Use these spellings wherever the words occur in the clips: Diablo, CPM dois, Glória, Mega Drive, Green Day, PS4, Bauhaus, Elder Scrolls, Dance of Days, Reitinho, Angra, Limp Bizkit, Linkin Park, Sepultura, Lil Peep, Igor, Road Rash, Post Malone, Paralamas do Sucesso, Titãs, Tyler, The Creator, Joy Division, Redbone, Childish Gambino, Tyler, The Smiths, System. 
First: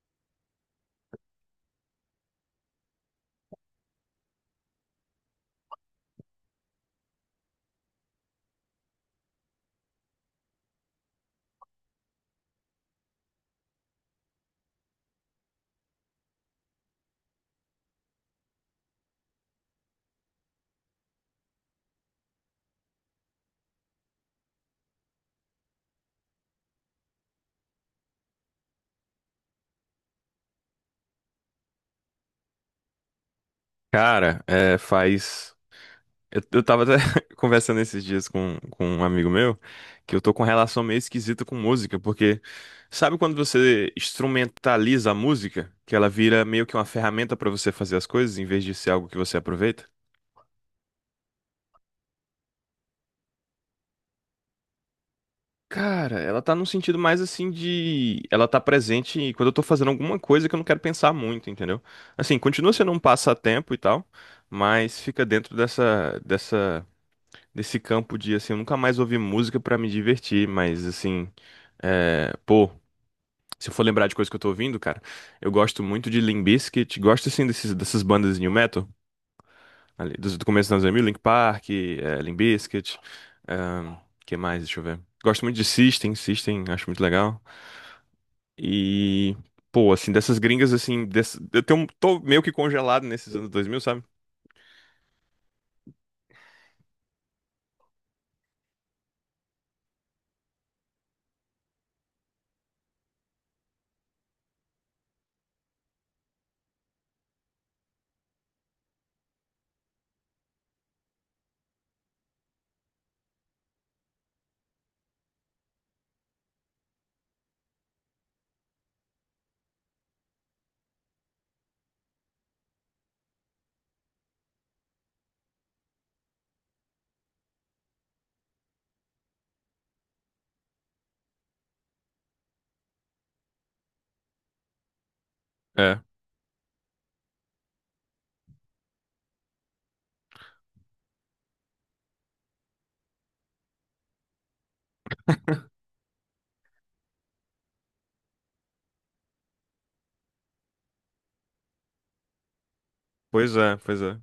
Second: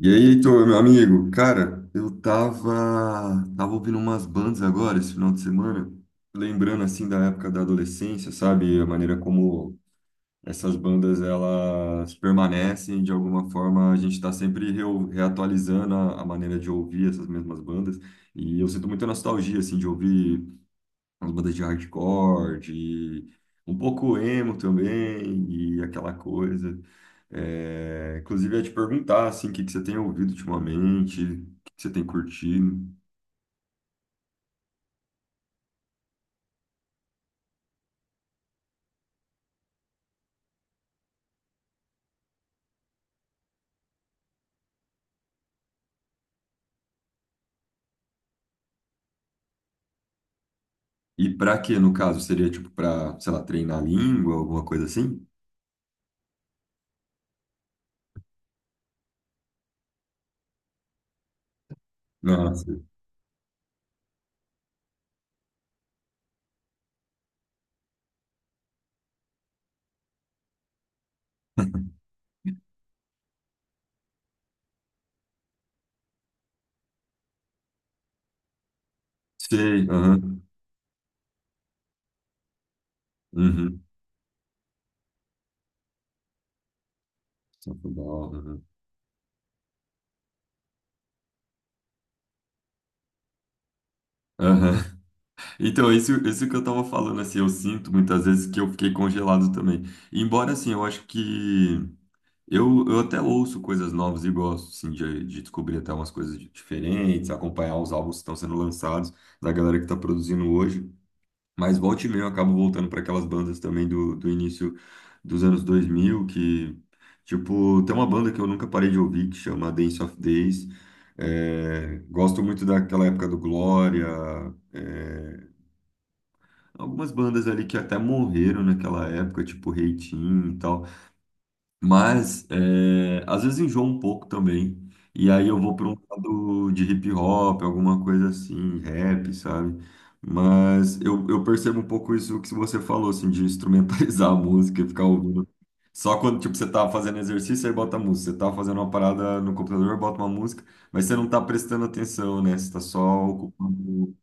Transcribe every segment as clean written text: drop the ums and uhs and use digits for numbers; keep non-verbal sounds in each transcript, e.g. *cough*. E aí, Heitor, meu amigo, cara, eu tava ouvindo umas bandas agora esse final de semana, lembrando assim da época da adolescência, sabe? A maneira como essas bandas elas permanecem, de alguma forma a gente tá sempre reatualizando a maneira de ouvir essas mesmas bandas. E eu sinto muita nostalgia assim de ouvir umas bandas de hardcore, de um pouco emo também, e aquela coisa. É, inclusive, eu ia te perguntar, assim, o que que você tem ouvido ultimamente, o que que você tem curtido, Cara, é, faz. Eu tava até *laughs* conversando esses dias com um amigo meu que eu tô com relação meio esquisita com música, porque sabe quando você instrumentaliza a música, que ela vira meio que uma ferramenta pra você fazer as coisas em vez de ser algo que você aproveita? e pra quê, no caso? Seria, tipo, pra, sei lá, treinar a língua, alguma coisa assim? Cara, ela tá num sentido mais assim de. Ela tá presente quando eu tô fazendo alguma coisa que eu não quero pensar muito, entendeu? Assim, continua Nossa, sendo um passatempo e tal, mas fica dentro dessa, nesse campo de, assim, eu nunca mais ouvi música pra me divertir, mas, assim, é, pô, se eu for lembrar de coisa que eu tô ouvindo, cara, eu gosto muito de Limp Bizkit, gosto, assim, dessas bandas de new metal, sei, ali, aham, do começo dos anos dois mil, Linkin Park, é, Limp Bizkit, uhum. ahn, que mais, deixa eu ver. Gosto muito de System, System, acho muito legal. Só foi da hora, aham. E, pô, assim, dessas gringas, assim, eu tenho, tô meio que congelado nesses anos dois mil, sabe? Aham. Então, isso que eu tava falando, assim, eu sinto muitas vezes que eu fiquei congelado também. Embora, assim, eu acho que eu até ouço coisas novas e gosto, sim, de descobrir até umas coisas diferentes, acompanhar os álbuns que estão sendo lançados, da galera que está produzindo hoje. Mas volta e meia eu acabo voltando para aquelas bandas também do, do início dos anos 2000 que, tipo, tem uma banda que eu nunca parei de ouvir, que chama Dance of Days. É, gosto muito daquela época do Glória, é, algumas bandas ali que até morreram naquela época, tipo Reitinho e tal. Mas é, às vezes enjoa um pouco também. E aí eu vou para um É, lado de hip hop, alguma coisa assim, rap, sabe? Mas eu percebo um pouco isso que você falou, assim, de instrumentalizar *laughs* a música e ficar ouvindo. Só quando, tipo, você tá fazendo exercício, aí bota a música. Você tá fazendo uma parada no computador, bota uma música, mas você não tá prestando atenção, né? Você tá só pois é, pois ocupando. é.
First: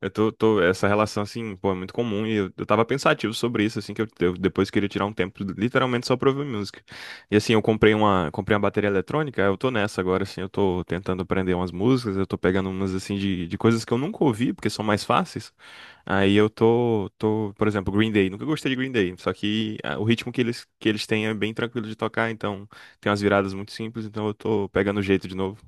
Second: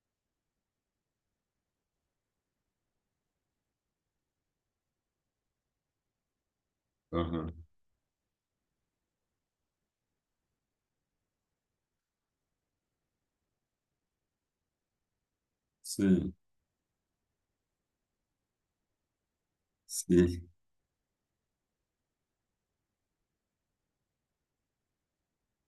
Eu essa relação, assim, pô, é muito comum e eu tava pensativo sobre isso, assim, que eu depois queria tirar um tempo literalmente só pra ouvir música. E Aham. assim, eu comprei uma bateria eletrônica, eu tô nessa agora, assim, eu tô tentando aprender umas músicas, eu tô pegando umas, assim, de coisas que eu nunca ouvi, porque são mais fáceis. Sim, Aí eu por exemplo, Green Day, nunca gostei de Green Day, só que ah, o ritmo sim. Que eles têm é bem tranquilo de tocar, então tem umas viradas muito simples, então eu tô pegando o jeito de novo.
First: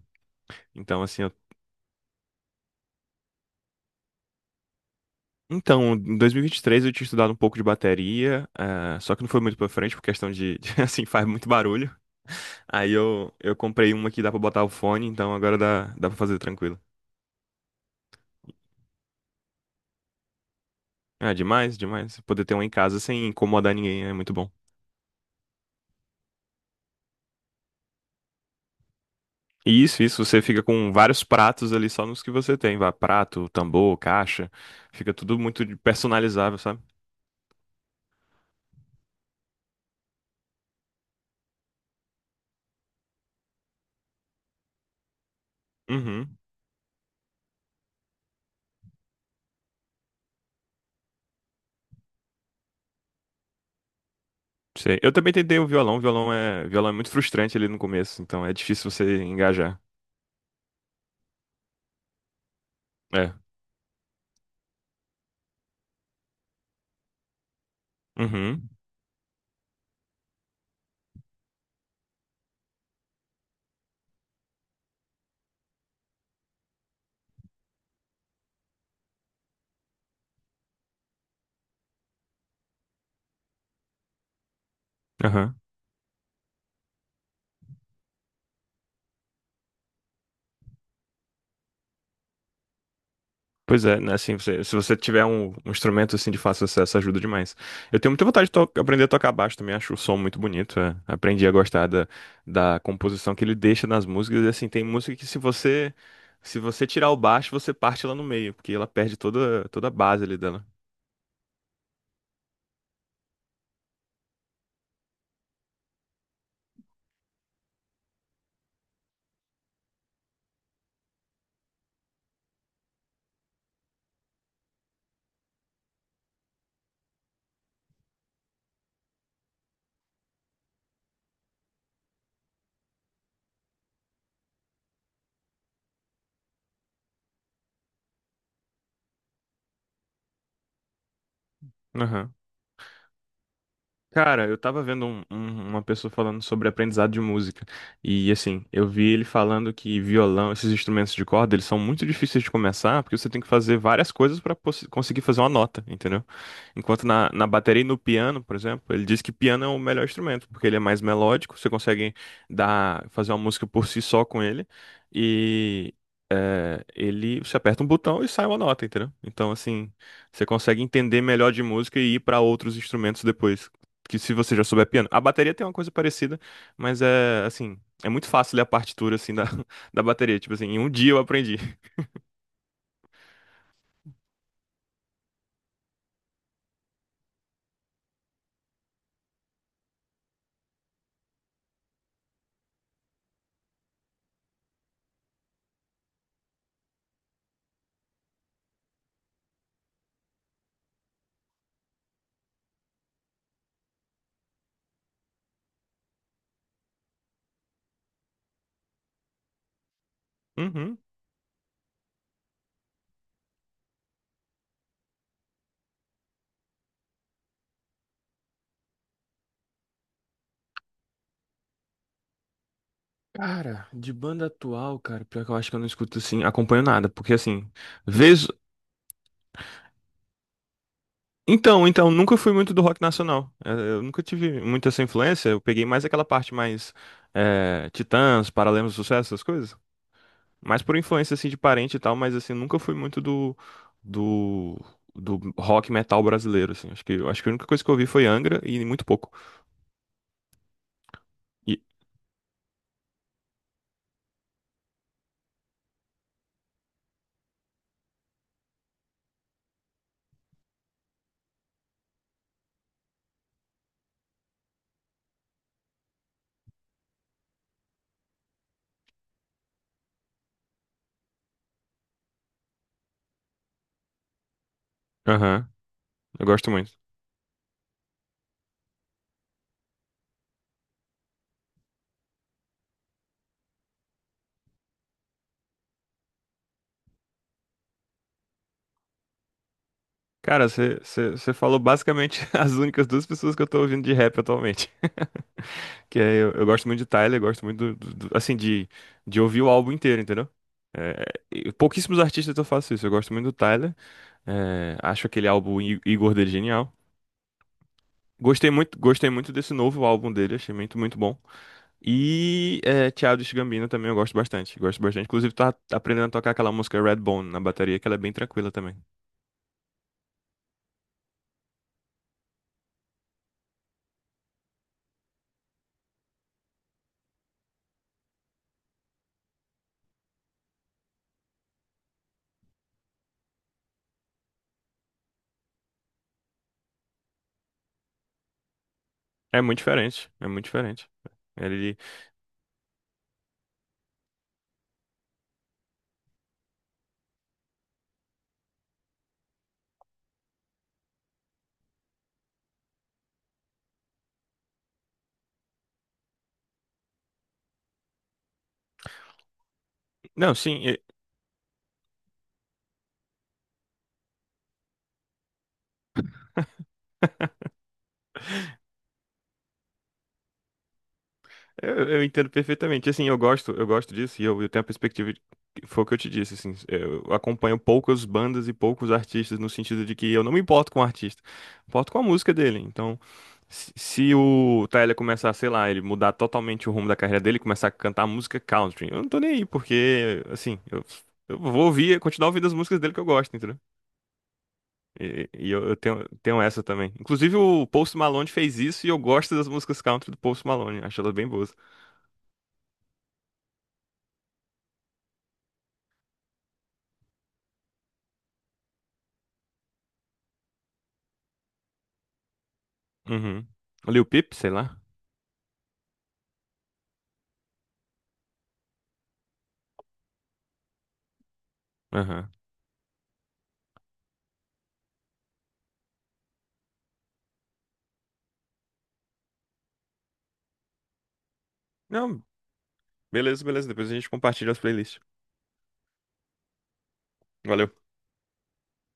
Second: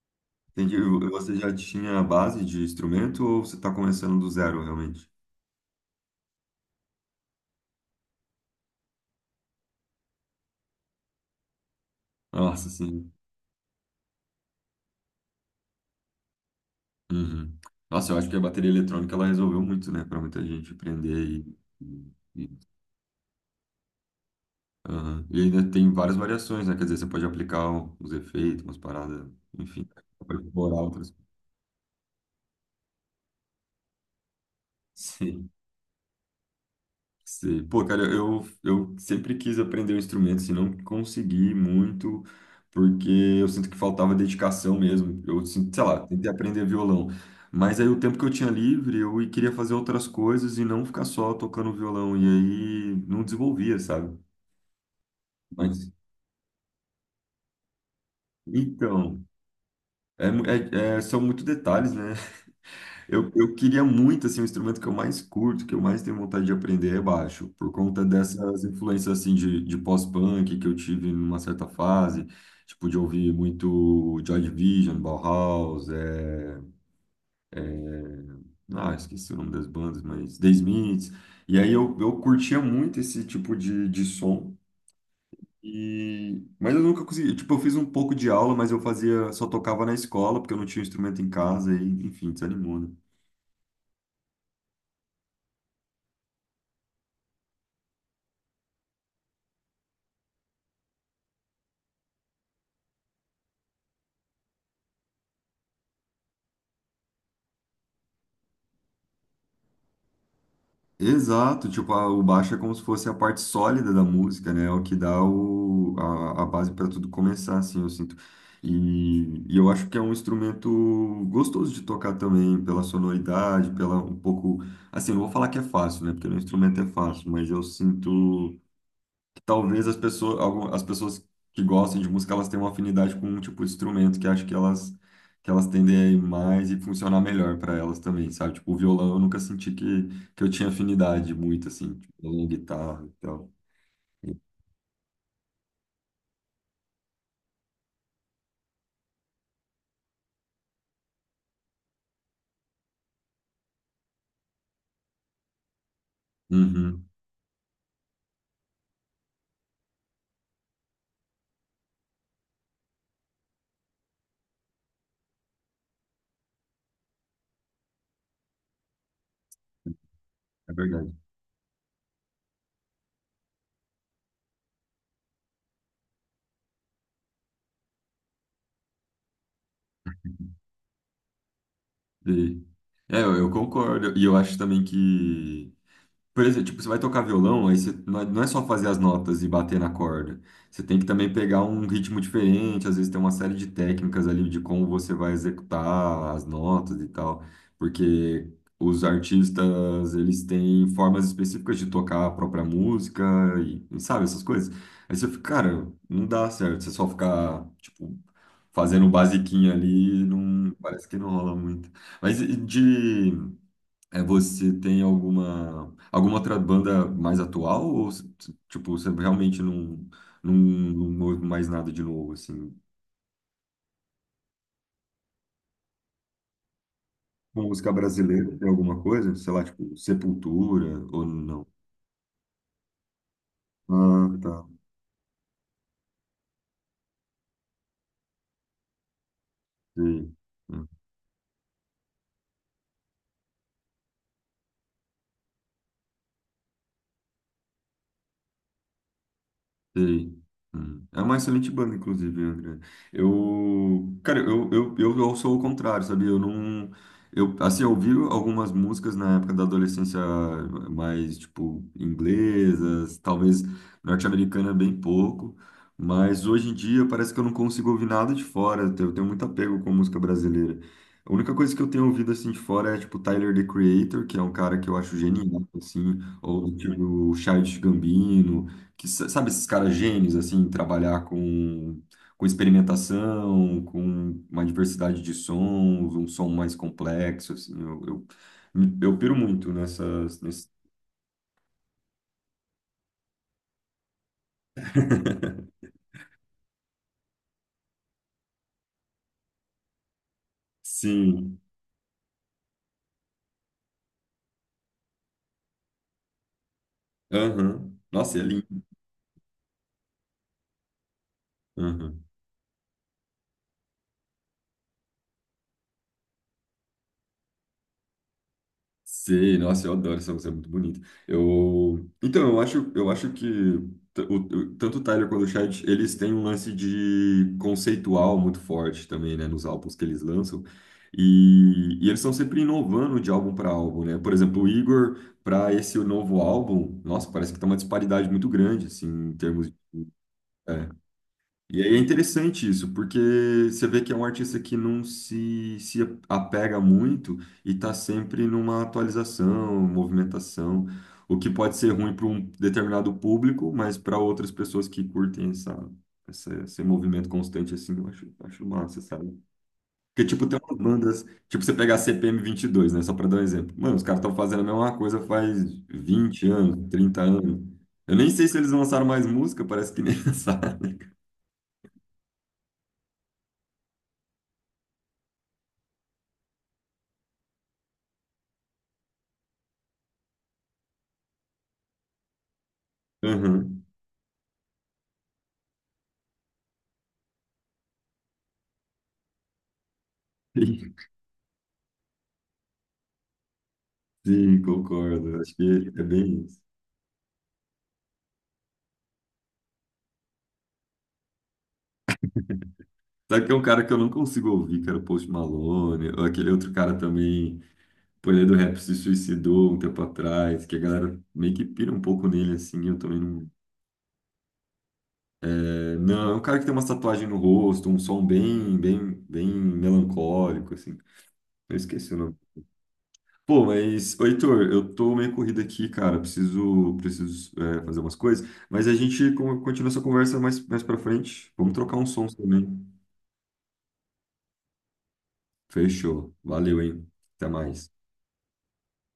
Entendi. Então, assim, eu. Você já tinha a base de instrumento ou você tá começando do zero, realmente? Então, em 2023 eu tinha estudado um pouco de bateria, só que não foi muito pra frente por questão de, *laughs* de, assim, faz muito barulho. Nossa, Aí sim. Eu comprei uma que dá pra botar o fone, então agora dá, dá pra fazer tranquilo. Uhum. Nossa, eu acho que a bateria eletrônica ela resolveu muito, né, para muita gente aprender Ah, é e, demais, e, demais. Poder ter e- uma em casa sem incomodar ninguém é muito bom. aham. E ainda tem várias variações, né? Quer dizer, você pode aplicar os efeitos, umas paradas, E enfim, isso, você pode fica explorar com outras. vários pratos ali só nos que você tem, vá, prato, tambor, caixa, fica tudo Sim. muito personalizável, sabe? Sei. Pô, cara, eu sempre quis aprender um instrumento, assim, não consegui muito, porque eu sinto que faltava dedicação mesmo. Eu sinto, sei lá, tentei Uhum. aprender violão. Mas aí o tempo que eu tinha livre, eu queria fazer outras coisas e não ficar só tocando violão. E aí não desenvolvia, sabe? Sei. Eu também tentei Mas, o violão é muito frustrante ali no começo, então é difícil você então, engajar. é, são muitos detalhes, né? Eu, É. eu queria muito, assim, o instrumento que eu mais curto, que eu mais tenho vontade de aprender é baixo, por conta dessas Uhum. influências, assim, de pós-punk que eu tive numa certa fase, tipo, de ouvir muito Joy Division, Bauhaus, ah, esqueci o nome das bandas, mas The Smiths, e aí eu curtia muito esse tipo de som, Aham. e... mas eu nunca consegui, tipo, eu fiz um pouco de aula, mas eu fazia, só tocava na escola, porque eu não tinha instrumento em casa, e, enfim, desanimou, né? Pois é, né? Assim, você- se você tiver um instrumento assim de fácil acesso, ajuda demais. Eu tenho muita vontade de aprender a tocar baixo também, acho o som muito bonito. É. Aprendi a gostar da, da composição que ele deixa nas músicas. E assim, tem música que se você tirar o baixo, você parte ela no meio, porque ela perde toda, toda a base ali dela. Exato, tipo, o baixo é como se fosse a parte sólida da música, né? É o que dá a base para tudo começar, assim, eu sinto. E eu acho que é um instrumento gostoso de tocar também, pela sonoridade, pela um pouco. Assim, não vou falar que é fácil, né? Porque no instrumento é fácil, mas eu sinto talvez as pessoas, algumas, as pessoas que gostem de música, elas têm uma afinidade com um tipo de instrumento que acho que elas tendem a ir mais e funcionar melhor para elas também, sabe? Tipo, o violão eu nunca senti que eu tinha afinidade muito, assim, tipo, violão, guitarra e tal. Cara, eu tava vendo uma pessoa falando sobre aprendizado de música. E assim, eu vi ele falando que violão, esses instrumentos de corda, eles são muito difíceis de começar, porque você tem que fazer várias coisas para conseguir fazer uma nota, entendeu? Uhum, Enquanto na bateria e no piano, por exemplo, ele diz que piano é o melhor instrumento, porque ele é mais melódico, você consegue dar, fazer uma música por si só com ele, e você aperta um botão e sai uma nota, entendeu? Então, assim, você é consegue verdade. entender melhor de música e ir para outros instrumentos depois, que se você já souber piano. A bateria tem uma coisa parecida, mas é, assim, é muito fácil ler a partitura, assim, da, *laughs* da bateria, tipo assim, em um dia eu aprendi. E- eu concordo. E eu acho também que por exemplo, tipo, você vai tocar violão, aí você não é só fazer as notas e bater na corda. Você tem que também pegar um ritmo diferente, às vezes tem uma série de técnicas ali de como você vai executar as notas e tal, porque os artistas, eles têm formas específicas de tocar a própria música e sabe, essas coisas. Aí você fica, cara, não dá certo, você só ficar, tipo, fazendo um basiquinho ali, não, Uhum. parece que não rola muito. Mas e de você tem alguma outra banda mais atual ou tipo você realmente não ouve mais nada de novo assim? Cara, de banda atual, cara, pior que eu acho que eu não escuto assim, acompanho nada, porque Com assim, música vez. brasileira tem alguma coisa? Sei lá, tipo Sepultura ou não? Então, então, nunca fui muito do rock nacional. Eu nunca Ah, tá. tive muita essa influência. Eu peguei mais aquela parte mais Titãs, Paralamas do Sucesso, essas coisas. Sim. Mais por influência assim de parente e tal, mas assim, nunca fui muito do do rock metal brasileiro assim. Acho que eu acho que a única coisa que eu ouvi foi Angra e muito pouco. Sei. Hum. É uma excelente E banda, inclusive, André. Eu, cara, eu sou o contrário, sabe? Eu não, eu, assim, eu ouvi algumas músicas na época da adolescência mais, tipo, inglesas, talvez norte-americana bem pouco, mas hoje em dia parece que eu não consigo ouvir nada de fora, eu tenho muito apego com música brasileira. A única coisa que eu tenho ouvido, assim, de fora é, tipo, Tyler, The Creator, que é um cara que eu acho genial, aham, assim, eu ou, gosto muito. tipo, o Childish Gambino, que sabe esses caras gênios assim, em trabalhar com experimentação, com uma diversidade de sons, um som mais complexo assim. Eu piro muito nessas nesse... Cara, você falou basicamente *laughs* as únicas duas pessoas que eu tô ouvindo de rap atualmente. Que é, eu gosto muito de Tyler, gosto muito do, assim, de ouvir o álbum inteiro, entendeu? É, Sim. e pouquíssimos artistas eu faço isso. Eu gosto muito do Tyler. É, acho aquele álbum Igor dele genial. Aham. Nossa, é lindo. Gostei muito desse novo álbum dele, achei muito, muito bom. Aham. E é, Childish Gambino também eu gosto bastante. Gosto bastante. Inclusive, tá aprendendo a tocar aquela música Redbone na bateria, que ela é bem tranquila também. Sei, nossa, eu adoro essa música, é muito bonita. Eu, então, eu acho que tanto o Tyler quanto o Chad, eles têm um lance de conceitual muito forte também, né, nos álbuns que eles lançam. E eles estão sempre inovando de álbum para álbum, né? Por exemplo, o Igor, para esse novo álbum, nossa, parece que tá uma disparidade muito grande, assim, em É termos muito diferente, é muito diferente. e aí Ele... é interessante isso, porque você vê que é um artista que se apega muito e está sempre numa atualização, movimentação, o que pode ser ruim para um determinado público, mas para outras pessoas que curtem esse movimento constante, assim, acho massa, sabe? Porque, tipo, Não, tem umas sim, bandas, tipo, você pegar a CPM22 dois, né, só para dar um exemplo. Mano, os caras estão fazendo a mesma coisa faz 20 anos, 30 anos. Eu nem sei se eles lançaram mais música, parece que nem *laughs* lançaram. eu entendo perfeitamente. Assim, eu gosto disso e eu tenho a perspectiva de, foi o que eu te disse, assim, eu acompanho poucas bandas e poucos artistas no sentido de que eu não me importo com o artista, me importo com a música dele. Então, se o Tyler começar, sei lá, ele mudar totalmente o rumo da carreira dele, e começar a cantar música country, eu não tô nem aí, porque assim, Sim, eu vou ouvir, continuar ouvindo as músicas dele que eu gosto, entendeu? sim, concordo. Acho E que eu é tenho, bem isso. tenho essa também. Inclusive o Post Malone fez isso e eu gosto das músicas country do Post Malone, acho elas bem boas. Sabe que é um cara que eu não consigo ouvir, que era o Post Malone, ou aquele outro cara também, pô, ele é do rap, se suicidou um tempo atrás, que a galera meio que pira um pouco nele, assim, eu também não... Uhum. Lil Peep, sei lá. É, não, é um cara que tem uma tatuagem no rosto, um som bem, bem, bem melancólico, assim. Eu esqueci o nome. Aham. Pô, mas, ô, Heitor, eu tô meio corrido aqui, cara, preciso fazer umas coisas, mas a gente continua essa conversa mais, mais pra frente. Vamos trocar um som Não, também. beleza, beleza. Depois a gente compartilha as playlists. Fechou. Valeu, hein? Até mais. Valeu.